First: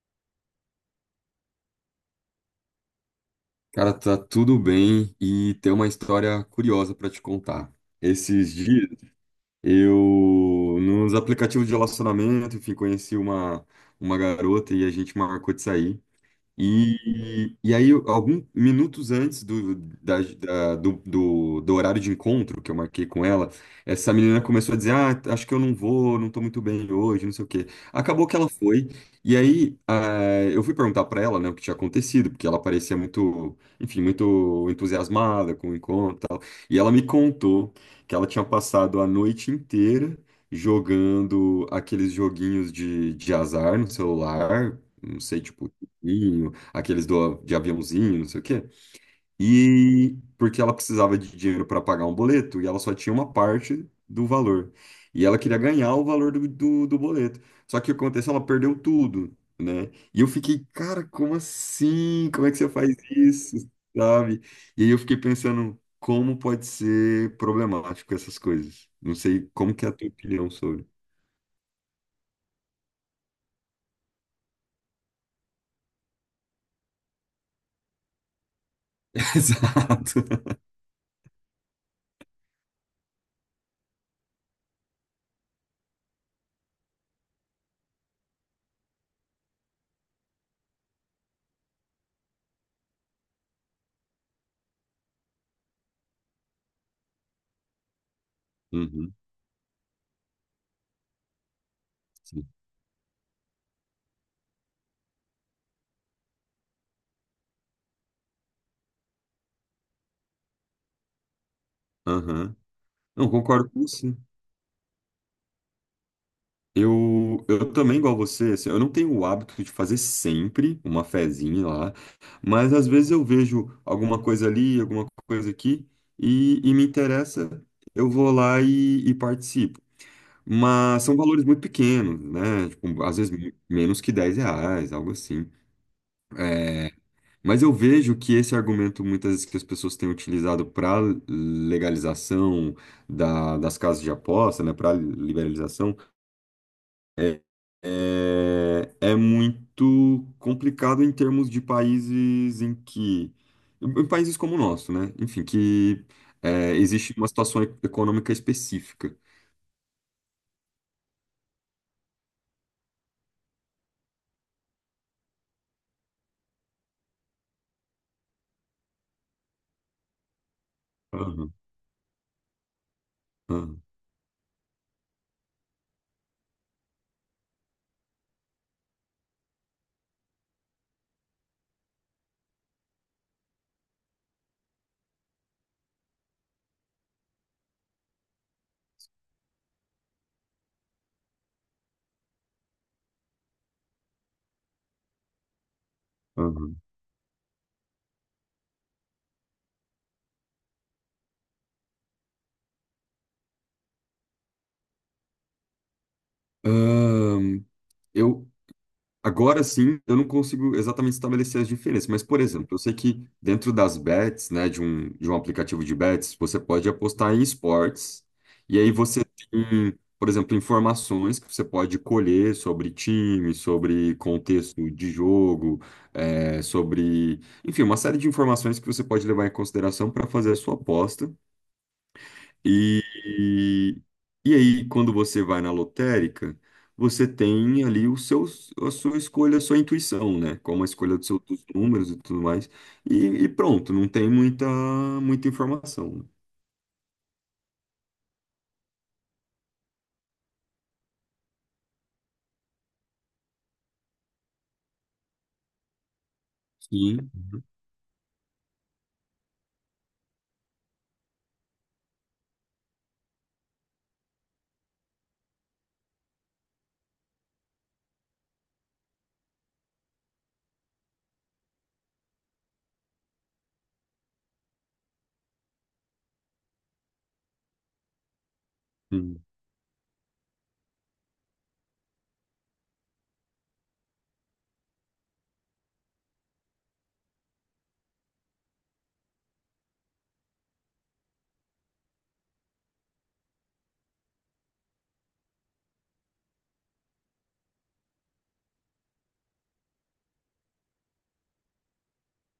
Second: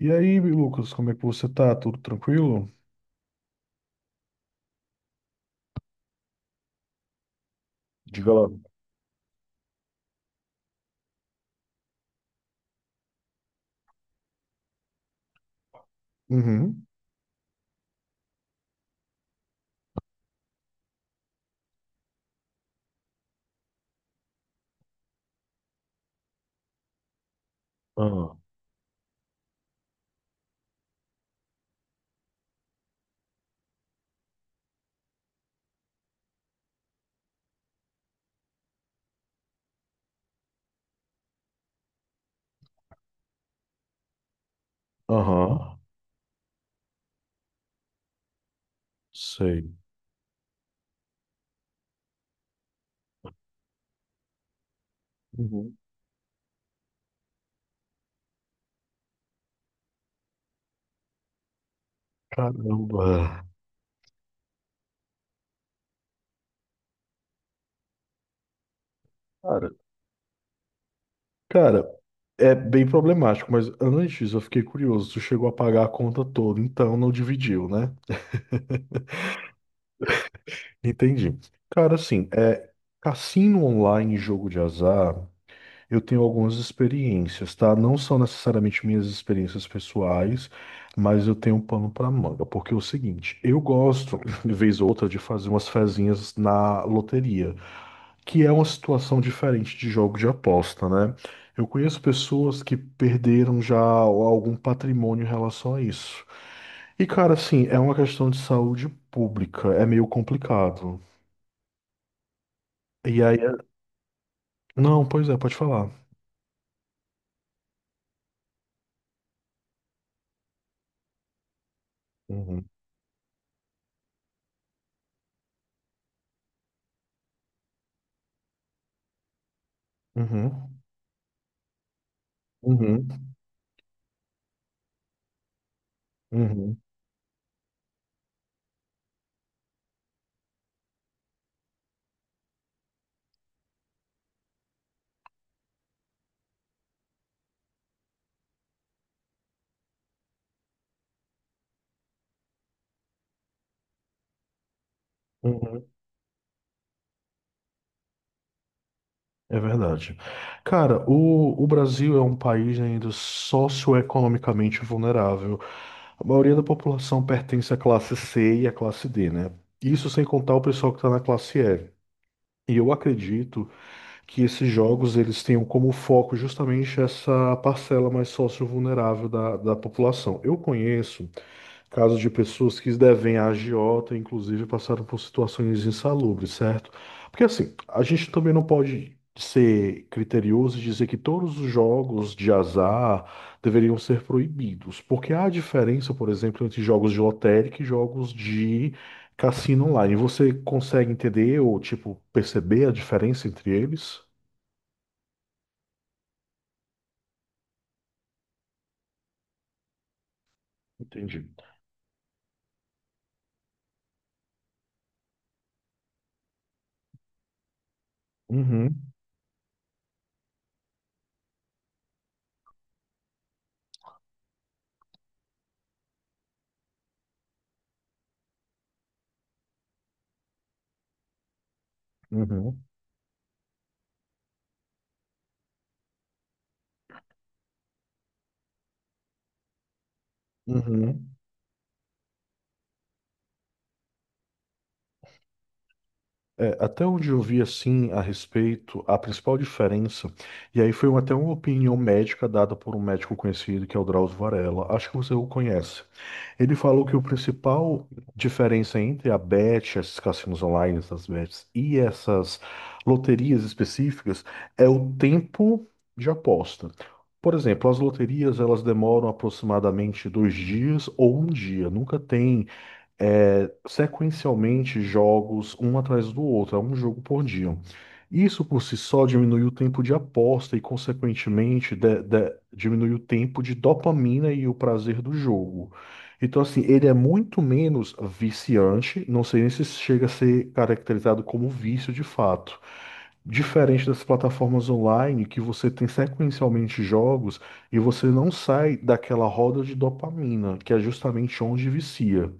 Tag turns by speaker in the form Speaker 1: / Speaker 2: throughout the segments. Speaker 1: E aí, Lucas, como é que você tá? Tudo tranquilo?
Speaker 2: Cara, tá tudo bem e tem uma história curiosa pra te contar.
Speaker 1: Diga lá.
Speaker 2: Esses dias eu nos aplicativos de relacionamento, enfim, conheci uma garota e a gente marcou de sair.
Speaker 1: Uhum.
Speaker 2: E aí, alguns minutos antes do, da- da- do, do, do horário de encontro que eu marquei com ela, essa menina começou a dizer: Ah, acho que eu não vou, não tô muito bem hoje, não sei o quê. Acabou que
Speaker 1: Ah,
Speaker 2: ela foi. E aí, eu fui perguntar pra ela, né, o que tinha acontecido, porque ela parecia muito, enfim, muito entusiasmada com o encontro e tal. E ela me contou que ela tinha passado a noite inteira jogando aqueles joguinhos de azar no celular. Não sei, tipo.
Speaker 1: aham,
Speaker 2: E aqueles de aviãozinho, não sei o quê.
Speaker 1: sei.
Speaker 2: E porque ela precisava de dinheiro para pagar um boleto e ela só tinha uma parte do valor. E ela queria
Speaker 1: Uhum.
Speaker 2: ganhar o valor do boleto. Só que o que aconteceu? Ela perdeu tudo, né? E eu fiquei, cara, como assim? Como é que você faz
Speaker 1: Caramba.
Speaker 2: isso? Sabe? E aí eu fiquei pensando, como pode ser problemático essas coisas? Não sei
Speaker 1: Cara,
Speaker 2: como que é a tua opinião sobre.
Speaker 1: Cara, é bem problemático, mas antes eu fiquei curioso. Tu chegou a pagar a conta toda, então não dividiu, né?
Speaker 2: Exato.
Speaker 1: Entendi. Cara, assim, é, cassino online e jogo de azar. Eu tenho algumas experiências, tá? Não são necessariamente minhas experiências pessoais, mas eu tenho um pano para manga, porque é o seguinte, eu gosto, de vez ou outra, de fazer umas fezinhas na loteria, que é uma
Speaker 2: Uhum,
Speaker 1: situação diferente de jogo de aposta, né? Eu conheço
Speaker 2: sim.
Speaker 1: pessoas que perderam já algum patrimônio em relação a isso. E, cara, assim, é uma questão de saúde pública, é meio complicado.
Speaker 2: Aham.
Speaker 1: E
Speaker 2: Não,
Speaker 1: aí,
Speaker 2: concordo com você.
Speaker 1: não, pois é, pode falar.
Speaker 2: Eu também, igual você, assim, eu não tenho o hábito de fazer sempre uma fezinha lá,
Speaker 1: Uhum,
Speaker 2: mas às vezes eu vejo alguma coisa ali, alguma coisa aqui, e me interessa, eu vou lá e participo.
Speaker 1: uhum,
Speaker 2: Mas são valores muito pequenos, né? Tipo,
Speaker 1: uhum,
Speaker 2: às vezes menos que 10 reais, algo assim.
Speaker 1: uhum,
Speaker 2: É, mas eu vejo que esse argumento, muitas vezes, que as pessoas têm utilizado para legalização das casas de aposta, né? Para liberalização é, é muito complicado em termos de países em que. Em países como o nosso, né? Enfim,
Speaker 1: uhum.
Speaker 2: que existe uma situação econômica específica.
Speaker 1: É verdade. Cara, o Brasil é um país ainda socioeconomicamente vulnerável. A maioria da população pertence à classe C e à classe D, né? Isso sem contar o pessoal que está na
Speaker 2: Aham,
Speaker 1: classe E. E eu acredito
Speaker 2: aham,
Speaker 1: que esses jogos eles tenham como foco justamente essa parcela mais socio-vulnerável da população. Eu conheço. Casos de pessoas que devem a agiota, inclusive, passaram por situações insalubres, certo? Porque assim, a gente também não pode ser criterioso e dizer que todos os jogos de azar deveriam ser proibidos, porque há diferença, por exemplo,
Speaker 2: aham.
Speaker 1: entre jogos de lotérica e jogos de cassino online. Você consegue entender ou, tipo, perceber a diferença entre eles?
Speaker 2: Ahn, eu, Agora sim, eu não consigo exatamente
Speaker 1: Entendi.
Speaker 2: estabelecer as diferenças, mas, por exemplo, eu sei que dentro das bets, né, de um aplicativo de bets, você pode apostar em esportes, e aí
Speaker 1: Uhum,
Speaker 2: você tem, por exemplo, informações que você pode colher sobre time, sobre contexto de jogo, sobre, enfim, uma série de informações que você pode levar em consideração para fazer a sua aposta,
Speaker 1: uhum,
Speaker 2: e, e, e aí, quando você vai na lotérica, você tem ali a sua escolha, a sua intuição, né? Como a escolha
Speaker 1: uhum.
Speaker 2: dos números e tudo mais. E, e pronto, não tem muita, muita informação, né?
Speaker 1: É, até onde eu vi assim a respeito, a principal diferença, e aí foi um, até uma opinião médica dada por um médico conhecido que é o Drauzio Varella, acho que você o conhece. Ele falou que o
Speaker 2: Sim.
Speaker 1: principal diferença entre a Bet, esses cassinos online, essas bets e essas loterias específicas é o tempo de aposta. Por exemplo, as loterias elas demoram aproximadamente 2 dias ou um dia, nunca tem é, sequencialmente jogos um atrás do outro, é um jogo por dia. Isso por si só
Speaker 2: Hum.
Speaker 1: diminui o tempo de aposta e, consequentemente, diminui o tempo de dopamina e o prazer do jogo. Então, assim, ele é muito menos viciante, não sei nem se chega a ser caracterizado como vício de fato. Diferente das plataformas online, que você tem sequencialmente jogos e você não sai daquela roda de dopamina, que é justamente onde vicia.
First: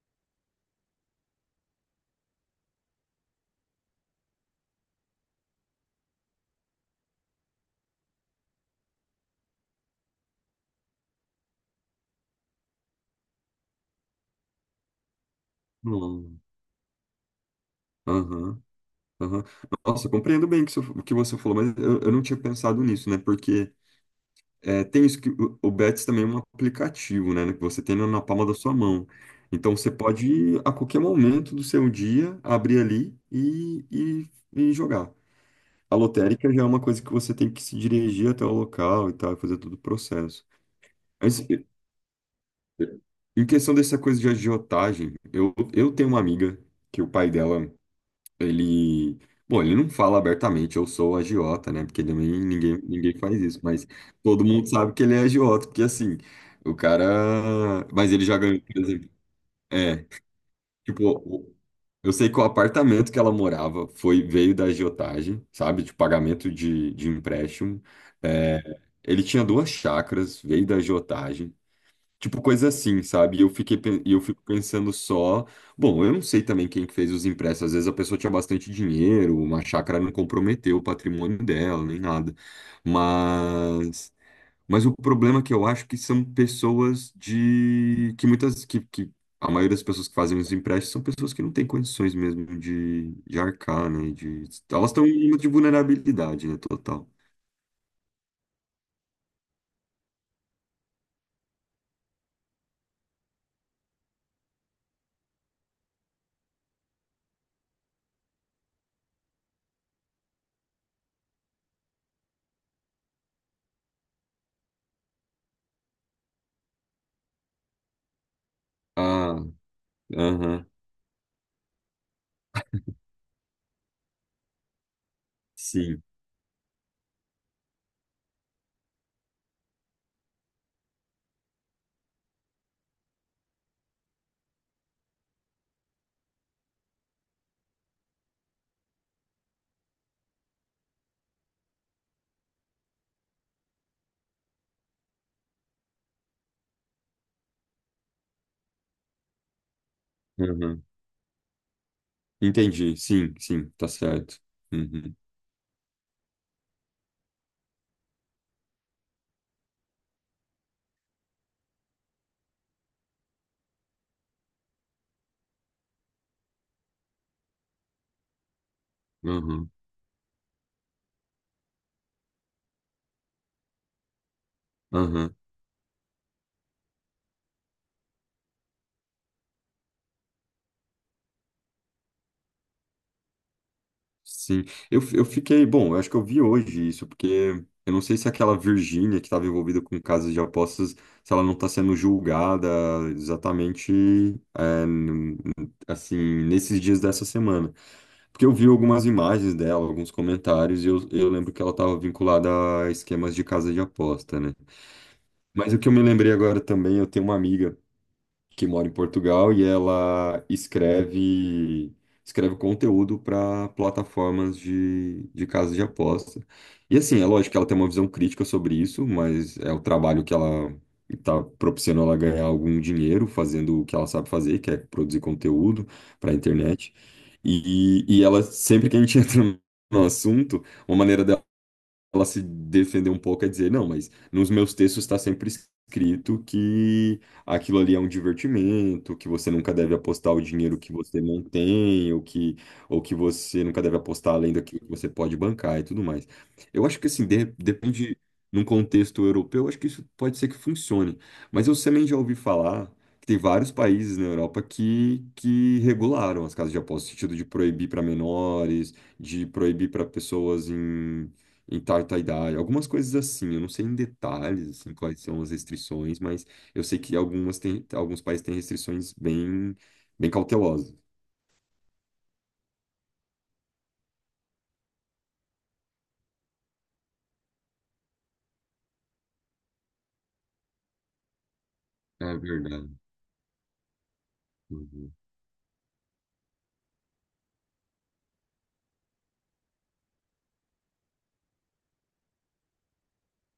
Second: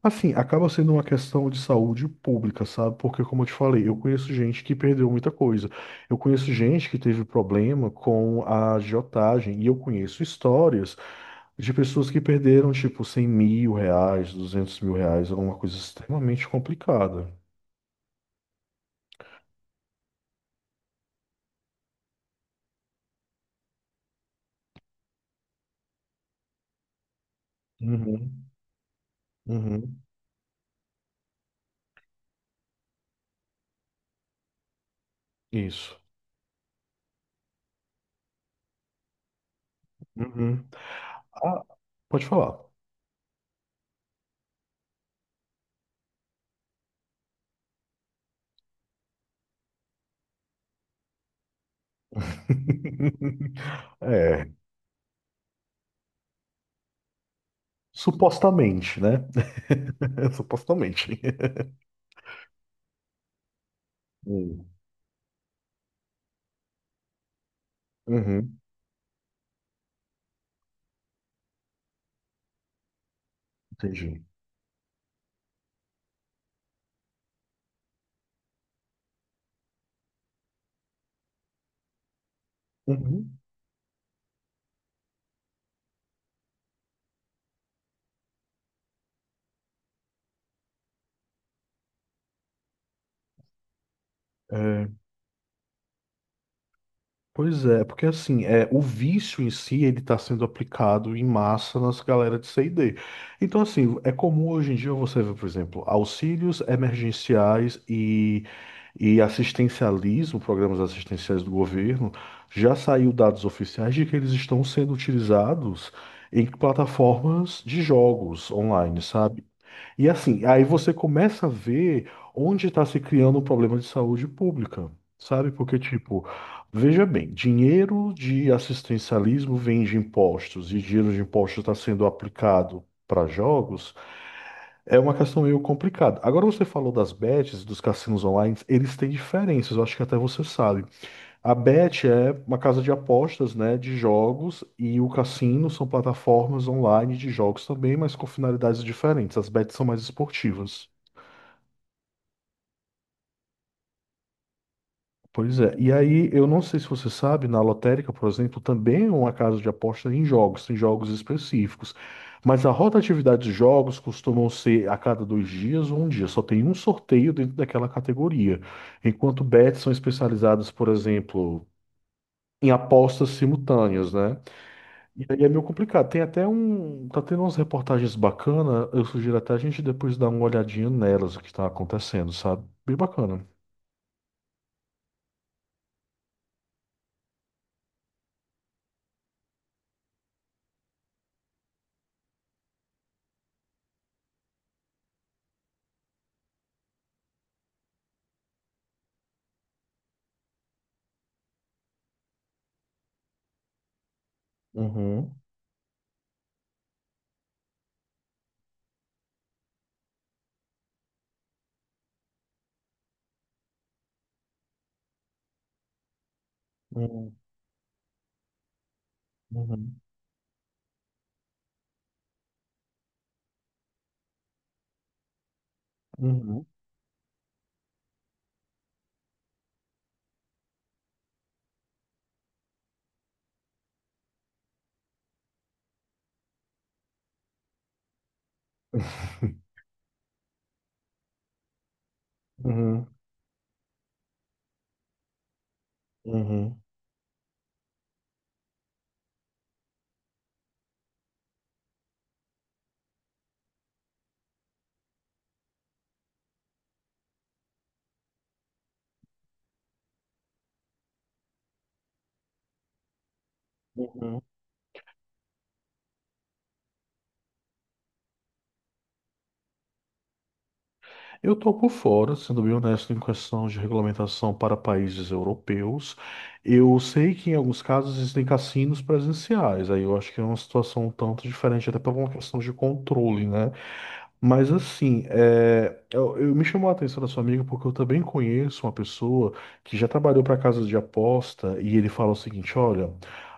Speaker 1: Assim, acaba sendo uma questão de saúde pública, sabe? Porque, como eu te falei, eu conheço gente que perdeu muita coisa. Eu conheço gente que teve problema com a agiotagem. E eu conheço histórias de pessoas que perderam, tipo, 100 mil reais, 200 mil reais, alguma coisa
Speaker 2: Hum.
Speaker 1: extremamente complicada.
Speaker 2: Aham, aham. Nossa, eu compreendo bem o que você falou, mas eu não tinha pensado nisso, né? Porque tem isso que o Betis também é um aplicativo, né, que você tem na palma
Speaker 1: Uhum,
Speaker 2: da sua mão. Então você
Speaker 1: uhum,
Speaker 2: pode a qualquer momento do seu dia abrir ali e jogar. A
Speaker 1: isso.
Speaker 2: lotérica já é uma coisa que você tem que se dirigir até o local e tal, fazer todo o processo.
Speaker 1: Uhum.
Speaker 2: Mas
Speaker 1: Ah, pode falar.
Speaker 2: em questão dessa coisa de agiotagem, eu tenho uma amiga que o pai dela ele, bom, ele não fala abertamente, eu sou agiota, né? Porque também ninguém, ninguém faz isso, mas todo
Speaker 1: É,
Speaker 2: mundo sabe que ele é agiota, porque assim, o cara, mas ele já ganhou, por
Speaker 1: supostamente,
Speaker 2: exemplo,
Speaker 1: né?
Speaker 2: é, tipo,
Speaker 1: Supostamente.
Speaker 2: o- eu sei que o apartamento que ela morava foi veio da
Speaker 1: Hum.
Speaker 2: agiotagem, sabe? De pagamento de empréstimo.
Speaker 1: Uhum,
Speaker 2: É, ele tinha duas chácaras, veio da agiotagem. Tipo, coisa assim, sabe? E eu
Speaker 1: entendi.
Speaker 2: fico pensando só. Bom, eu não sei também quem que fez os empréstimos. Às vezes a pessoa tinha bastante dinheiro, uma chácara não comprometeu o patrimônio dela, nem nada.
Speaker 1: Uhum.
Speaker 2: Mas, mas o problema é que eu acho que são pessoas de. Que muitas. Que a maioria das pessoas que fazem os empréstimos são pessoas que não têm condições mesmo de arcar, né?
Speaker 1: É,
Speaker 2: Elas estão em uma de vulnerabilidade, né? Total.
Speaker 1: pois é, porque assim, é, o vício em si, ele está sendo aplicado em massa nas galera de C&D. Então, assim, é comum hoje em dia você ver, por exemplo, auxílios emergenciais e assistencialismo, programas assistenciais do governo, já saiu dados oficiais de que eles estão sendo utilizados em plataformas de jogos online,
Speaker 2: Ah,
Speaker 1: sabe? E assim, aí
Speaker 2: aham,
Speaker 1: você começa a ver onde está se criando o problema de saúde pública, sabe? Porque,
Speaker 2: sim.
Speaker 1: tipo, veja bem, dinheiro de assistencialismo vem de impostos e dinheiro de impostos está sendo aplicado para jogos, é uma questão meio complicada. Agora você falou das bets, dos cassinos online, eles têm diferenças, eu acho que até você sabe. A bet é uma casa de apostas, né, de jogos, e o cassino são plataformas online de jogos também, mas com finalidades diferentes. As bets são mais esportivas.
Speaker 2: Entendi, sim, sim, tá certo. Uhum,
Speaker 1: Pois é. E aí, eu não sei se você sabe, na lotérica, por exemplo, também é uma casa de aposta em jogos específios. Mas a rotatividade de jogos costumam ser a cada 2 dias ou um dia. Só tem um sorteio dentro daquela categoria. Enquanto
Speaker 2: uhum,
Speaker 1: bets são especializadas, por exemplo, em apostas simultâneas, né? E
Speaker 2: uhum,
Speaker 1: aí é meio complicado. Tem até um. Tá tendo umas reportagens bacanas. Eu sugiro até a gente depois dar uma olhadinha nelas, o que tá acontecendo, sabe? Bem bacana.
Speaker 2: sim. Eu fiquei, bom, eu acho que eu vi hoje isso, porque eu não sei se aquela Virgínia que estava envolvida com casas de apostas, se ela não está sendo julgada exatamente, é, n- assim, nesses dias dessa semana. Porque eu vi algumas imagens dela, alguns comentários, e eu lembro que ela estava vinculada a esquemas de casa de aposta, né?
Speaker 1: Uhum,
Speaker 2: Mas o que eu me lembrei agora também, eu tenho uma amiga que mora em Portugal e ela escreve conteúdo para plataformas de casas de aposta. E assim, é
Speaker 1: uhum,
Speaker 2: lógico que ela tem uma visão crítica sobre isso, mas é o
Speaker 1: uhum,
Speaker 2: trabalho que ela está propiciando ela ganhar algum dinheiro fazendo o que ela sabe fazer, que é produzir conteúdo para a
Speaker 1: uhum.
Speaker 2: internet. E ela, sempre que a gente entra no assunto, uma maneira dela ela se defender um pouco é dizer, não, mas nos meus textos está sempre escrito que aquilo ali é um divertimento, que você nunca deve apostar o dinheiro que você não tem, ou que, ou
Speaker 1: Uhum,
Speaker 2: que você nunca deve apostar além daquilo que você pode bancar e tudo mais.
Speaker 1: uhum,
Speaker 2: Eu acho que assim, depende, num contexto europeu, eu acho que isso pode ser que funcione. Mas eu também já ouvi falar que tem vários países na Europa que regularam as casas de aposta, no sentido de proibir para menores, de proibir para pessoas em tal idade, algumas coisas assim, eu não sei em
Speaker 1: uhum.
Speaker 2: detalhes assim quais são as restrições, mas eu sei que alguns países têm restrições bem, bem cautelosas.
Speaker 1: Eu tô por fora, sendo bem honesto, em questão de regulamentação para países europeus. Eu sei que em alguns casos existem cassinos presenciais, aí eu acho que é uma situação um tanto diferente, até por uma
Speaker 2: É
Speaker 1: questão de
Speaker 2: verdade.
Speaker 1: controle, né? Mas
Speaker 2: Uhum.
Speaker 1: assim, é, me chamou a atenção da sua amiga porque eu também conheço uma pessoa que já trabalhou para casas de aposta e ele fala o seguinte: olha,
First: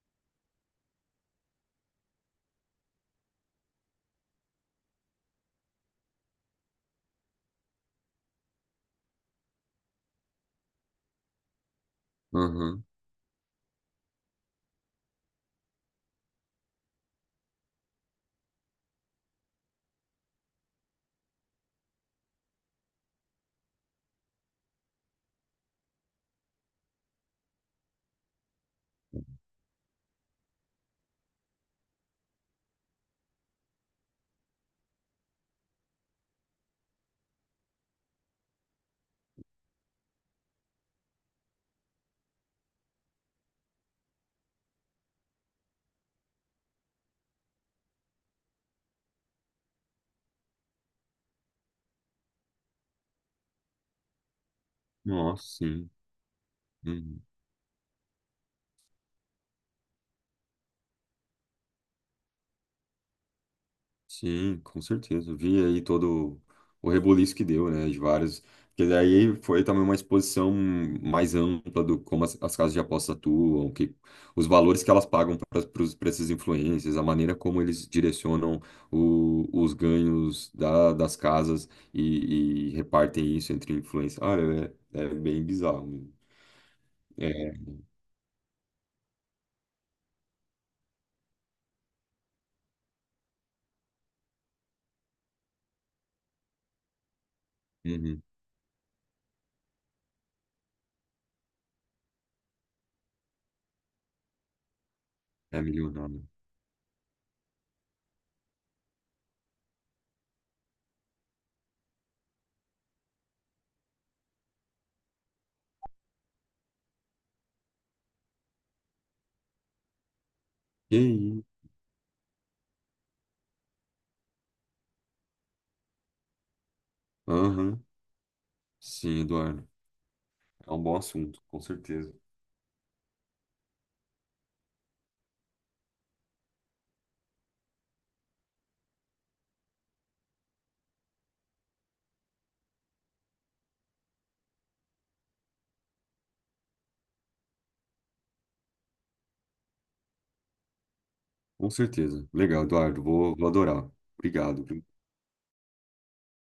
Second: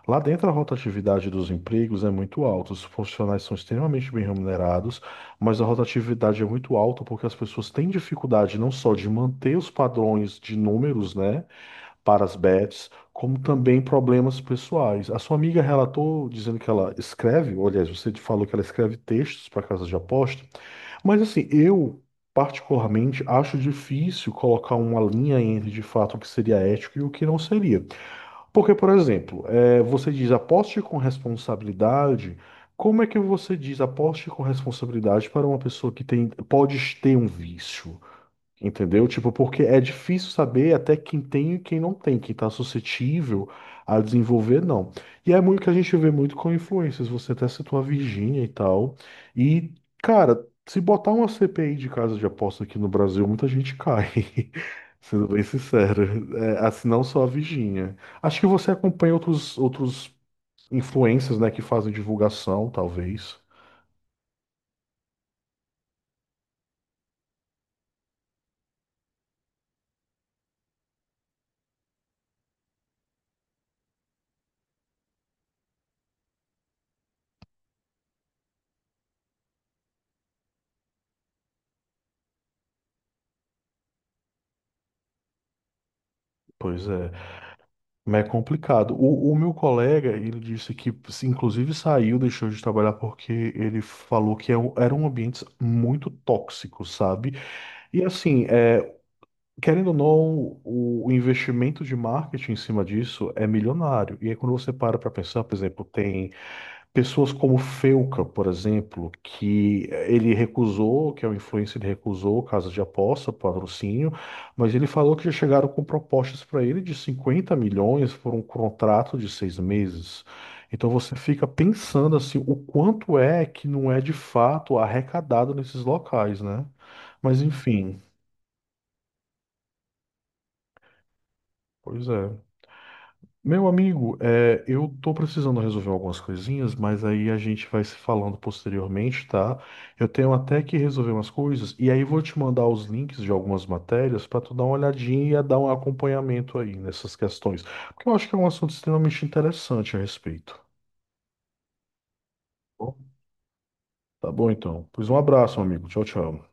Speaker 1: lá dentro a rotatividade dos empregos é muito alta, os profissionais são extremamente bem remunerados, mas a rotatividade é muito alta porque as pessoas têm dificuldade não só de manter os padrões de números, né, para as
Speaker 2: Aham.
Speaker 1: bets, como também problemas pessoais. A sua amiga relatou dizendo que ela escreve, ou, aliás, você falou que ela escreve textos para casas de aposta. Mas assim, eu particularmente acho difícil colocar uma linha entre de fato o que seria ético e o que não seria. Porque, por exemplo, você diz aposte com responsabilidade. Como é que você diz aposte com responsabilidade para uma pessoa que tem, pode ter um vício? Entendeu? Tipo, porque é difícil saber até quem tem e quem não tem, quem está suscetível a desenvolver, não. E é muito que a gente vê muito com influências. Você até citou a Virgínia e tal. E, cara, se botar uma CPI de casa de aposta aqui no Brasil, muita gente cai. Sendo bem
Speaker 2: Nossa, sim.
Speaker 1: sincero. É, assim, não
Speaker 2: Uhum.
Speaker 1: só a Virgínia. Acho que você acompanha outros influencers, né, que fazem divulgação, talvez.
Speaker 2: Sim, com certeza. Eu vi aí todo o rebuliço que deu, né? De vários. Porque daí foi também uma exposição mais ampla do como as casas de aposta atuam, que, os valores que elas pagam para esses influências, a maneira como eles direcionam os ganhos das casas e repartem isso entre influências. Ah, é bem bizarro.
Speaker 1: Pois é.
Speaker 2: É,
Speaker 1: Mas é complicado. O meu colega, ele disse que, inclusive, saiu, deixou de trabalhar porque ele falou que é eram ambientes muito tóxico sabe? E
Speaker 2: uhum,
Speaker 1: assim, é, querendo ou não, o investimento de marketing em cima disso é milionário. E aí, quando você para para pensar, por
Speaker 2: é
Speaker 1: exemplo,
Speaker 2: milionário.
Speaker 1: tem. Pessoas como Felca, por exemplo, que ele recusou, que é o influencer, ele recusou casa de aposta, patrocínio, mas ele falou que já chegaram com propostas para ele de 50 milhões por um contrato de 6 meses. Então
Speaker 2: E
Speaker 1: você
Speaker 2: aí?
Speaker 1: fica pensando assim, o quanto é que não é de fato arrecadado nesses locais, né? Mas
Speaker 2: Aham,
Speaker 1: enfim,
Speaker 2: sim, Eduardo. É um bom assunto, com
Speaker 1: pois
Speaker 2: certeza.
Speaker 1: é. Meu amigo, é, eu tô precisando resolver algumas coisinhas, mas aí a gente vai se falando posteriormente, tá? Eu tenho até que resolver umas coisas, e aí vou te mandar os links de algumas matérias para tu dar uma olhadinha e dar um acompanhamento aí nessas questões, porque eu acho que é um assunto extremamente interessante a respeito.
Speaker 2: Com certeza. Legal,
Speaker 1: Bom,
Speaker 2: Eduardo. Vou adorar.
Speaker 1: tá bom,
Speaker 2: Obrigado.
Speaker 1: então? Pois um abraço, meu amigo. Tchau, tchau.